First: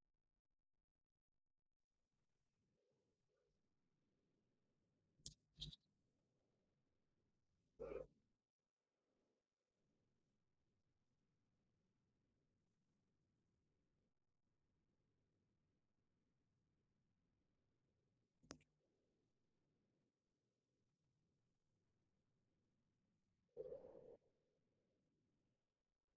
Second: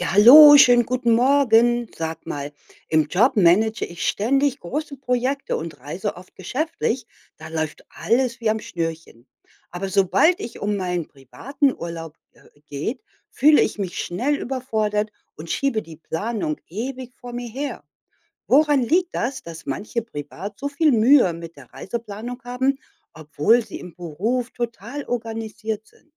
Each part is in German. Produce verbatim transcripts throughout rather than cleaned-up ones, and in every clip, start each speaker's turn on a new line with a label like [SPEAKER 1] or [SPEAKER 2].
[SPEAKER 1] Ja, hallo, schönen guten Morgen. Sag mal, im Job manage ich ständig große Projekte und reise oft geschäftlich. Da läuft alles wie am Schnürchen. Aber sobald ich um meinen privaten Urlaub äh, geht, fühle ich mich schnell überfordert und schiebe die Planung ewig vor mir her. Woran liegt das, dass manche privat so viel Mühe mit der Reiseplanung haben, obwohl sie im Beruf total organisiert sind?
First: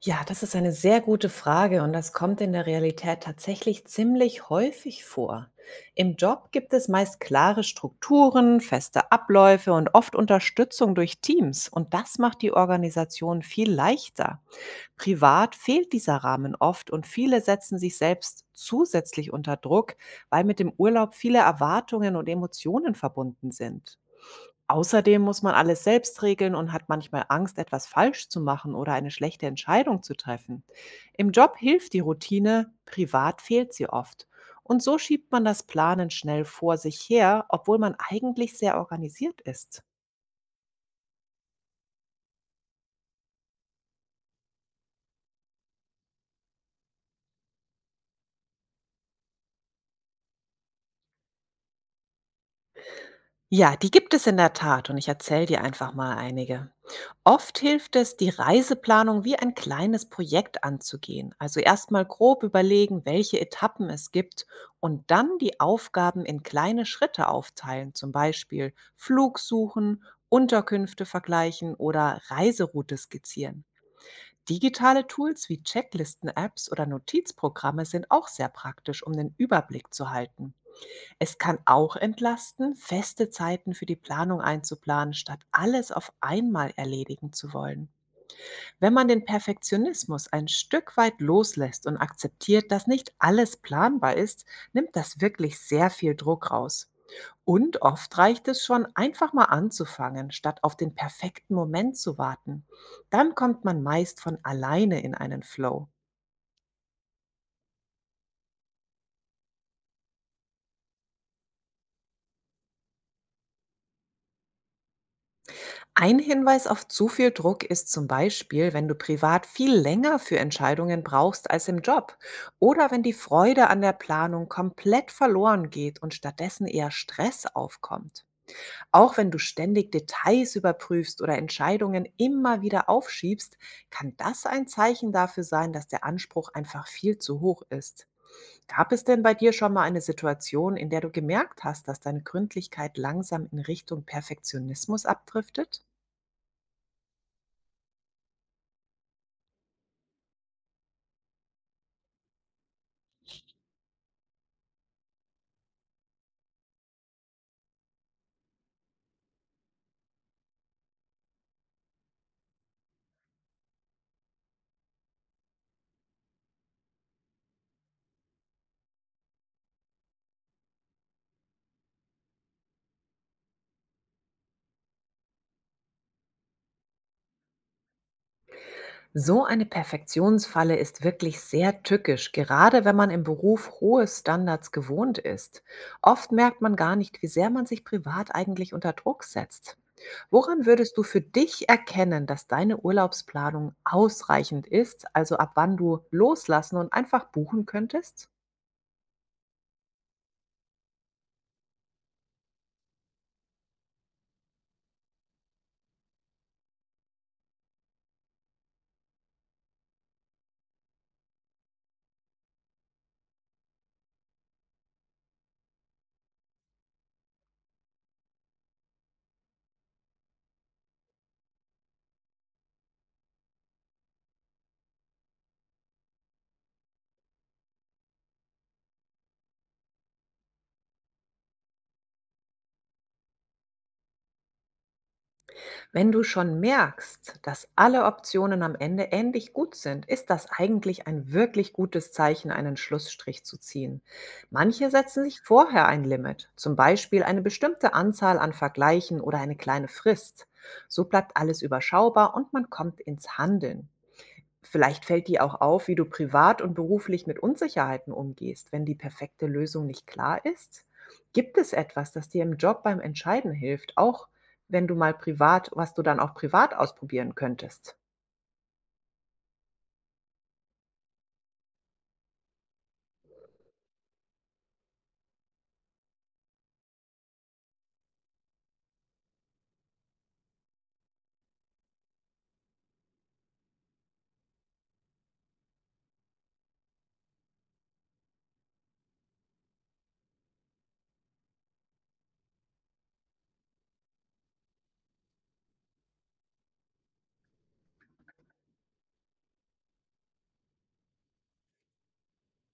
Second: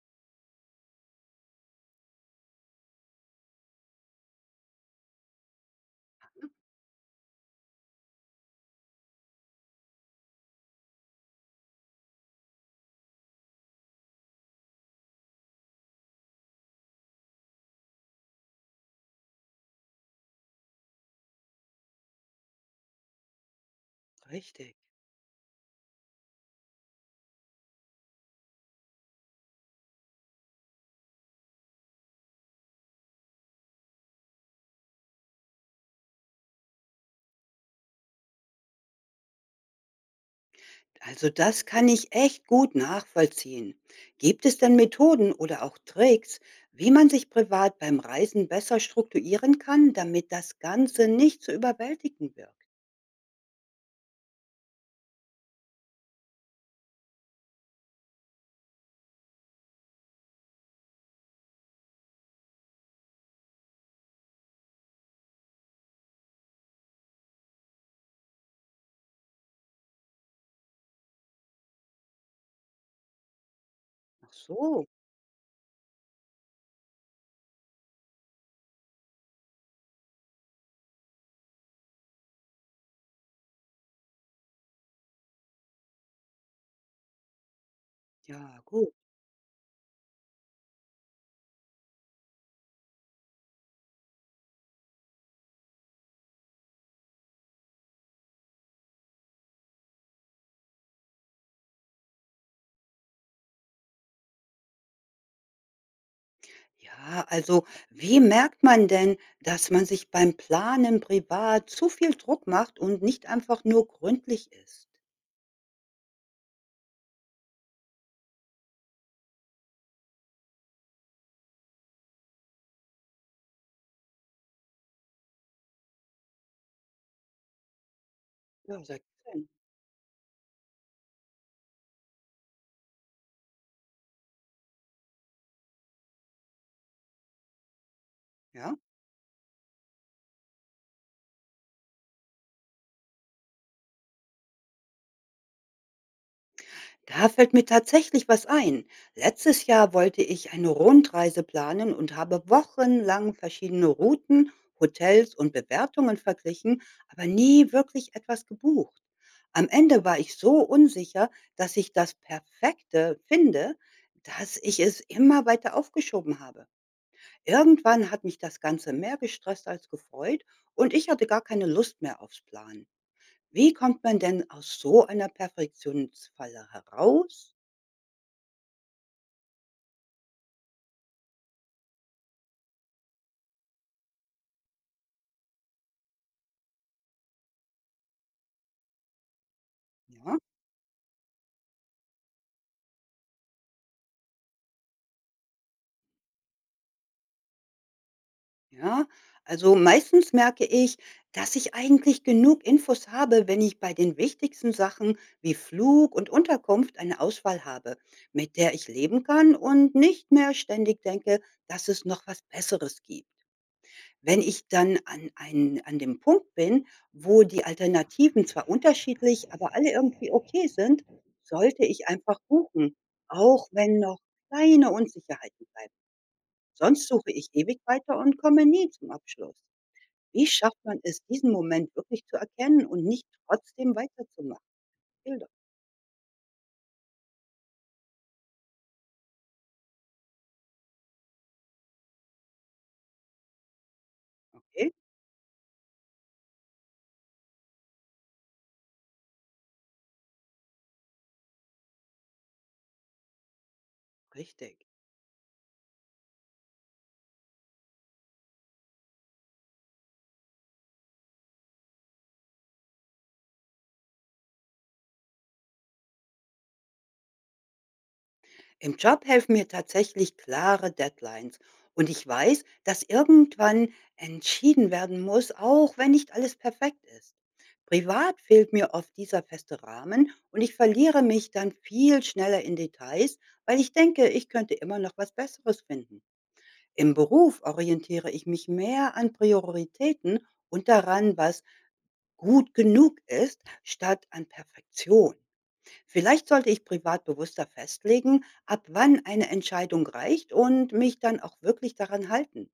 [SPEAKER 2] Ja, das ist eine sehr gute Frage und das kommt in der Realität tatsächlich ziemlich häufig vor. Im Job gibt es meist klare Strukturen, feste Abläufe und oft Unterstützung durch Teams und das macht die Organisation viel leichter. Privat fehlt dieser Rahmen oft und viele setzen sich selbst zusätzlich unter Druck, weil mit dem Urlaub viele Erwartungen und Emotionen verbunden sind.
[SPEAKER 1] Richtig.
[SPEAKER 2] Außerdem muss man alles selbst regeln und hat manchmal Angst, etwas falsch zu machen oder eine schlechte Entscheidung zu treffen. Im Job hilft die Routine, privat fehlt sie oft. Und so schiebt man das Planen schnell vor sich her, obwohl man eigentlich sehr organisiert ist.
[SPEAKER 1] Also das kann ich echt gut nachvollziehen. Gibt es denn Methoden oder auch Tricks, wie man sich privat beim Reisen besser strukturieren kann, damit das Ganze nicht zu überwältigen wirkt?
[SPEAKER 2] Ja, die gibt es in der Tat und ich erzähle dir einfach mal einige. Oft hilft es, die Reiseplanung wie ein kleines Projekt anzugehen. Also erstmal grob überlegen, welche Etappen es gibt und dann die Aufgaben in kleine Schritte aufteilen, zum Beispiel Flug suchen, Unterkünfte vergleichen oder Reiseroute skizzieren.
[SPEAKER 1] Ach so,
[SPEAKER 2] Digitale Tools wie Checklisten-Apps oder Notizprogramme sind auch sehr praktisch, um den Überblick zu halten. Es kann auch entlasten, feste Zeiten für die Planung einzuplanen, statt alles auf einmal erledigen zu wollen.
[SPEAKER 1] ja,
[SPEAKER 2] Wenn
[SPEAKER 1] gut.
[SPEAKER 2] man den Perfektionismus ein Stück weit loslässt und akzeptiert, dass nicht alles planbar ist, nimmt das wirklich sehr viel Druck raus. Und oft reicht es schon, einfach mal anzufangen, statt auf den perfekten Moment zu warten. Dann kommt man meist von alleine in einen Flow.
[SPEAKER 1] Ja, also wie merkt man denn, dass man sich beim Planen privat zu viel Druck macht und nicht einfach nur gründlich ist?
[SPEAKER 2] Ein Hinweis auf zu viel Druck ist zum Beispiel, wenn du privat viel länger für Entscheidungen brauchst als im Job oder wenn die Freude an der Planung komplett verloren geht und stattdessen eher Stress aufkommt.
[SPEAKER 1] Ja, sag
[SPEAKER 2] Auch wenn
[SPEAKER 1] ich
[SPEAKER 2] du
[SPEAKER 1] denn.
[SPEAKER 2] ständig Details überprüfst oder Entscheidungen immer wieder aufschiebst, kann das ein Zeichen dafür sein, dass der Anspruch einfach viel zu hoch ist.
[SPEAKER 1] Ja?
[SPEAKER 2] Gab es denn bei dir schon mal eine Situation, in der du gemerkt hast, dass deine Gründlichkeit langsam in Richtung Perfektionismus abdriftet?
[SPEAKER 1] Da fällt mir tatsächlich was ein. Letztes Jahr wollte ich eine Rundreise planen und habe wochenlang verschiedene Routen, Hotels und Bewertungen verglichen, aber nie wirklich etwas gebucht. Am Ende war ich so unsicher, dass ich das Perfekte finde, dass ich es immer weiter aufgeschoben habe. Irgendwann hat mich das Ganze mehr gestresst als gefreut und ich hatte gar keine Lust mehr aufs Planen. Wie kommt man denn aus so einer Perfektionsfalle heraus?
[SPEAKER 2] So eine Perfektionsfalle ist wirklich sehr tückisch, gerade wenn man im Beruf hohe Standards gewohnt ist. Oft merkt man gar nicht, wie sehr man sich privat eigentlich unter Druck setzt.
[SPEAKER 1] Ja,
[SPEAKER 2] Woran würdest du für dich erkennen, dass deine Urlaubsplanung ausreichend ist, also ab wann du loslassen und einfach buchen könntest?
[SPEAKER 1] ja. Also meistens merke ich, dass ich eigentlich genug Infos habe, wenn ich bei den wichtigsten Sachen wie Flug und Unterkunft eine Auswahl habe, mit der ich leben kann und nicht mehr ständig denke, dass es noch was Besseres gibt. Wenn ich dann an, ein, an dem Punkt bin, wo die Alternativen zwar unterschiedlich, aber alle irgendwie okay sind, sollte ich einfach buchen, auch wenn noch kleine Unsicherheiten bleiben. Sonst suche ich ewig weiter und komme nie zum Abschluss. Wie schafft man es, diesen Moment wirklich zu erkennen und nicht trotzdem weiterzumachen? Hilda,
[SPEAKER 2] Wenn du schon merkst, dass alle Optionen am Ende ähnlich gut sind, ist das eigentlich ein wirklich gutes Zeichen, einen Schlussstrich zu ziehen. Manche
[SPEAKER 1] okay?
[SPEAKER 2] setzen sich vorher ein Limit, zum Beispiel eine bestimmte Anzahl an Vergleichen oder eine kleine Frist. So bleibt alles überschaubar und man kommt ins Handeln.
[SPEAKER 1] Richtig.
[SPEAKER 2] Vielleicht fällt dir auch auf, wie du privat und beruflich mit Unsicherheiten umgehst, wenn die perfekte Lösung nicht klar ist. Gibt es etwas, das dir im Job beim Entscheiden hilft, auch wenn du mal privat, was du dann auch privat ausprobieren könntest?
[SPEAKER 1] Im Job helfen mir tatsächlich klare Deadlines. Und ich weiß, dass irgendwann entschieden werden muss, auch wenn nicht alles perfekt ist. Privat fehlt mir oft dieser feste Rahmen und ich verliere mich dann viel schneller in Details, weil ich denke, ich könnte immer noch was Besseres finden. Im Beruf orientiere ich mich mehr an Prioritäten und daran, was gut genug ist, statt an Perfektion. Vielleicht sollte ich privat bewusster festlegen, ab wann eine Entscheidung reicht und mich dann auch wirklich daran halten.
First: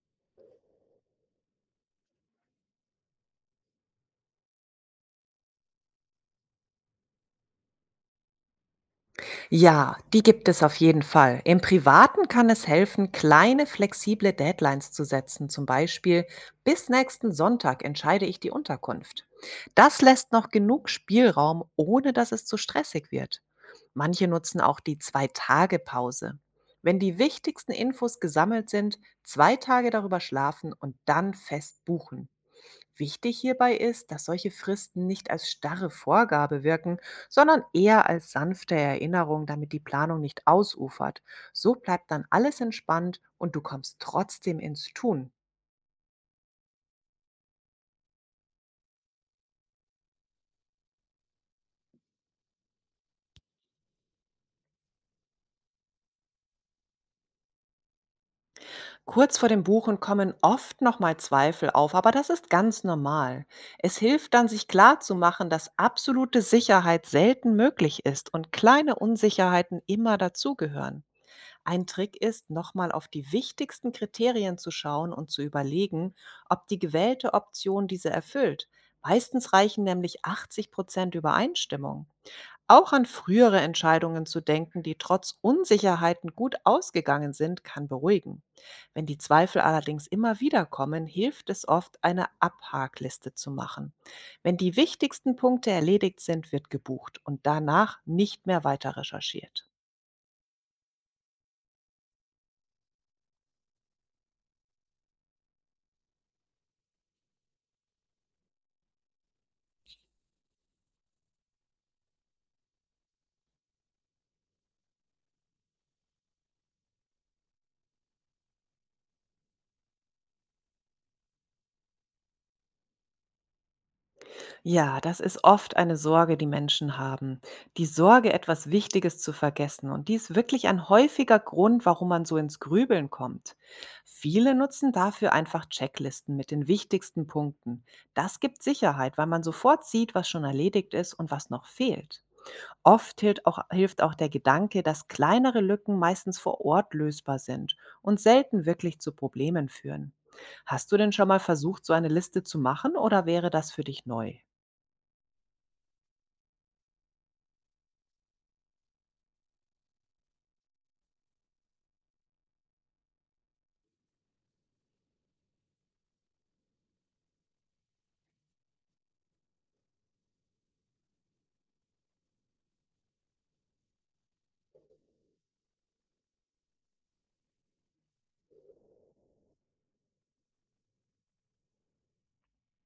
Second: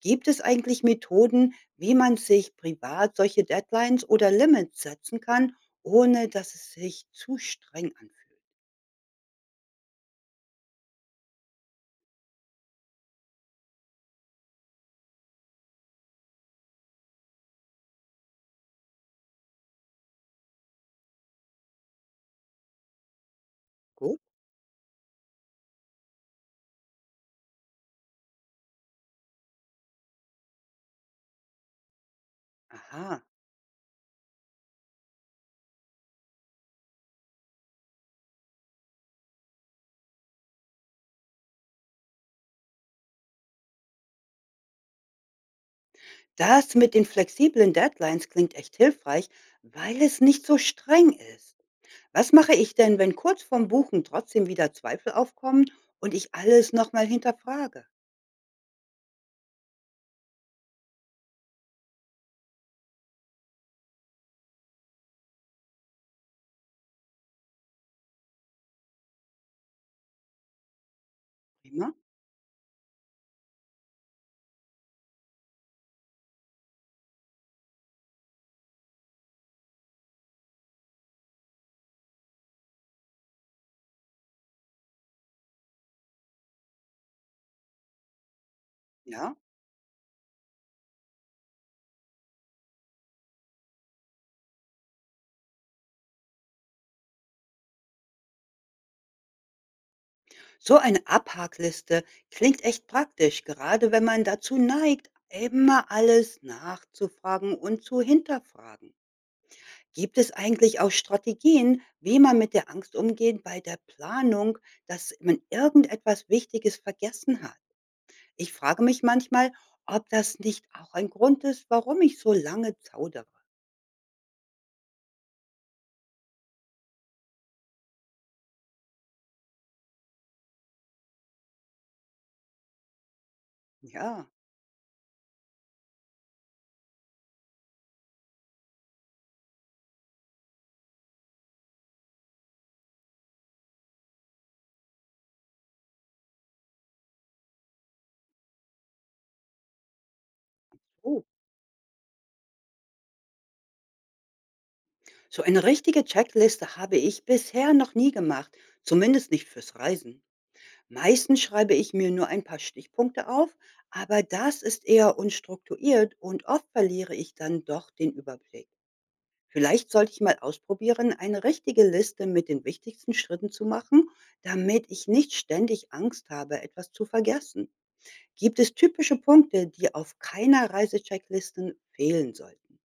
[SPEAKER 1] Gibt es eigentlich Methoden, wie man sich privat solche Deadlines oder Limits setzen kann, ohne dass es sich zu streng anfühlt?
[SPEAKER 2] Ja, die gibt es auf jeden Fall. Im Privaten kann es helfen, kleine flexible Deadlines zu setzen, zum Beispiel bis nächsten Sonntag entscheide ich die Unterkunft. Das lässt noch genug Spielraum, ohne dass es zu stressig wird.
[SPEAKER 1] Gut,
[SPEAKER 2] Manche nutzen auch die Zwei-Tage-Pause. Wenn die wichtigsten Infos gesammelt sind, zwei Tage darüber schlafen und dann fest buchen.
[SPEAKER 1] aha.
[SPEAKER 2] Wichtig hierbei ist, dass solche Fristen nicht als starre Vorgabe wirken, sondern eher als sanfte Erinnerung, damit die Planung nicht ausufert. So bleibt dann alles entspannt und du kommst trotzdem ins Tun.
[SPEAKER 1] Das mit den flexiblen Deadlines klingt echt hilfreich, weil es nicht so streng ist. Was mache ich denn, wenn kurz vorm Buchen trotzdem wieder Zweifel aufkommen und ich alles nochmal hinterfrage?
[SPEAKER 2] Kurz vor dem Buchen kommen oft nochmal Zweifel auf, aber das ist ganz normal. Es hilft dann, sich klarzumachen, dass absolute Sicherheit selten möglich ist und kleine Unsicherheiten immer dazugehören. Ein
[SPEAKER 1] Prima.
[SPEAKER 2] Trick ist, nochmal auf die wichtigsten Kriterien zu schauen und zu überlegen, ob die gewählte Option diese erfüllt. Meistens reichen nämlich achtzig Prozent Übereinstimmung. Auch an frühere Entscheidungen zu denken, die trotz Unsicherheiten gut ausgegangen sind, kann beruhigen. Wenn die
[SPEAKER 1] Ja,
[SPEAKER 2] Zweifel allerdings immer wieder kommen, hilft es oft, eine Abhakliste zu machen. Wenn die wichtigsten Punkte erledigt sind, wird gebucht und danach nicht mehr weiter recherchiert.
[SPEAKER 1] so eine Abhakliste klingt echt praktisch, gerade wenn man dazu neigt, immer alles nachzufragen und zu hinterfragen. Gibt es eigentlich auch Strategien, wie man mit der Angst umgeht bei der Planung, dass man irgendetwas Wichtiges vergessen hat? Ich frage mich manchmal, ob das nicht auch ein Grund ist, warum ich so lange zaudere.
[SPEAKER 2] Ja, das ist oft eine Sorge, die Menschen haben. Die Sorge, etwas Wichtiges zu vergessen. Und die ist wirklich ein häufiger Grund, warum man so ins Grübeln kommt.
[SPEAKER 1] Ja,
[SPEAKER 2] Viele nutzen dafür einfach Checklisten mit den wichtigsten Punkten. Das gibt Sicherheit, weil man sofort sieht, was schon erledigt ist und was noch fehlt. Oft hilft auch, hilft auch der Gedanke, dass kleinere Lücken meistens vor Ort lösbar sind und selten wirklich zu Problemen führen. Hast du denn
[SPEAKER 1] so.
[SPEAKER 2] schon mal versucht, so eine Liste zu machen oder wäre das für dich neu?
[SPEAKER 1] So eine richtige Checkliste habe ich bisher noch nie gemacht, zumindest nicht fürs Reisen. Meistens schreibe ich mir nur ein paar Stichpunkte auf, aber das ist eher unstrukturiert und oft verliere ich dann doch den Überblick. Vielleicht sollte ich mal ausprobieren, eine richtige Liste mit den wichtigsten Schritten zu machen, damit ich nicht ständig Angst habe, etwas zu vergessen. Gibt es typische Punkte, die auf keiner Reisechecklisten fehlen sollten?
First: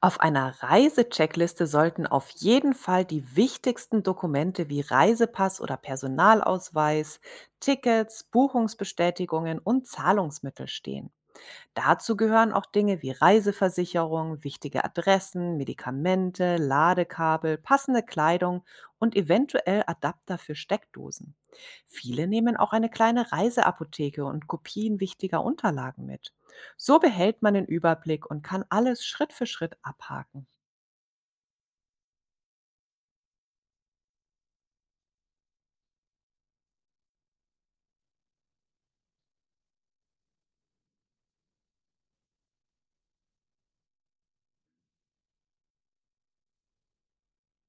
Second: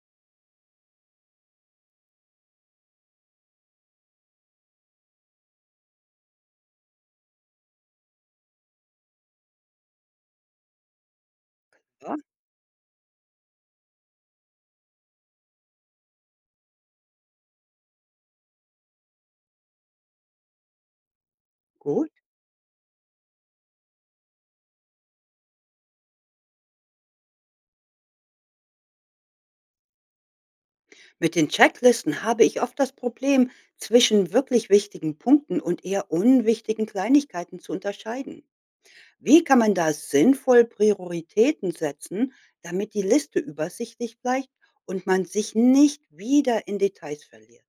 [SPEAKER 2] Auf einer Reisecheckliste sollten auf jeden Fall die wichtigsten Dokumente wie Reisepass oder Personalausweis, Tickets, Buchungsbestätigungen und Zahlungsmittel stehen. Dazu
[SPEAKER 1] Ja,
[SPEAKER 2] gehören auch Dinge wie Reiseversicherung, wichtige Adressen, Medikamente, Ladekabel, passende Kleidung und eventuell Adapter für Steckdosen.
[SPEAKER 1] gut.
[SPEAKER 2] Viele nehmen auch eine kleine Reiseapotheke und Kopien wichtiger Unterlagen mit. So behält man den Überblick und kann alles Schritt für Schritt abhaken.
[SPEAKER 1] Mit den Checklisten habe ich oft das Problem, zwischen wirklich wichtigen Punkten und eher unwichtigen Kleinigkeiten zu unterscheiden. Wie kann man da sinnvoll Prioritäten setzen, damit die Liste übersichtlich bleibt und man sich nicht wieder in Details verliert?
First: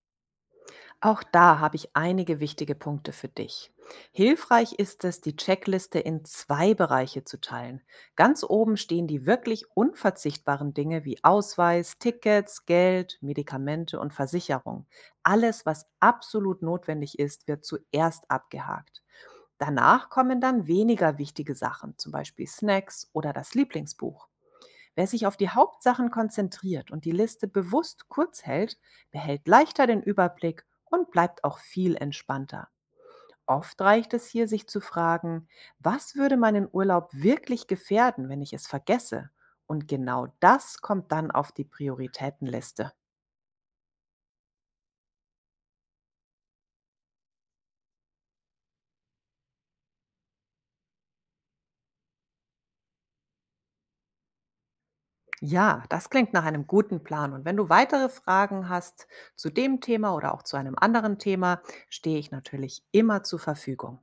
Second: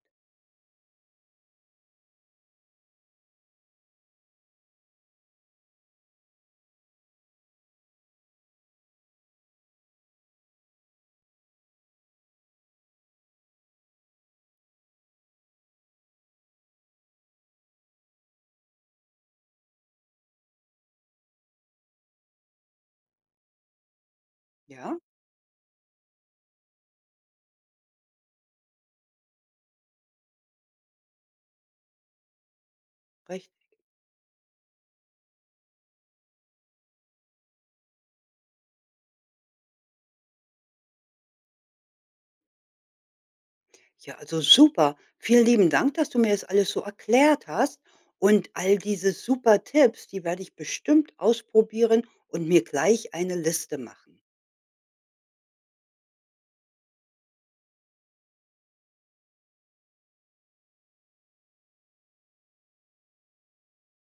[SPEAKER 2] Auch da habe ich einige wichtige Punkte für dich. Hilfreich ist es, die Checkliste in zwei Bereiche zu teilen. Ganz oben stehen die wirklich unverzichtbaren Dinge wie Ausweis, Tickets, Geld, Medikamente und Versicherung. Alles, was absolut notwendig ist, wird zuerst abgehakt. Danach kommen dann weniger wichtige Sachen, zum Beispiel Snacks oder das Lieblingsbuch.
[SPEAKER 1] Ja,
[SPEAKER 2] Wer sich auf die Hauptsachen konzentriert und die Liste bewusst kurz hält, behält leichter den Überblick und bleibt auch viel entspannter.
[SPEAKER 1] richtig.
[SPEAKER 2] Oft reicht es hier, sich zu fragen, was würde meinen Urlaub wirklich gefährden, wenn ich es vergesse? Und genau das kommt dann auf die Prioritätenliste.
[SPEAKER 1] Ja, also super. Vielen lieben Dank, dass du mir das alles so erklärt hast. Und all diese super Tipps, die werde ich bestimmt ausprobieren und mir gleich eine Liste machen.
[SPEAKER 2] Ja, das klingt nach einem guten Plan. Und wenn du weitere Fragen hast zu dem Thema oder auch zu einem anderen Thema, stehe ich natürlich immer zur Verfügung.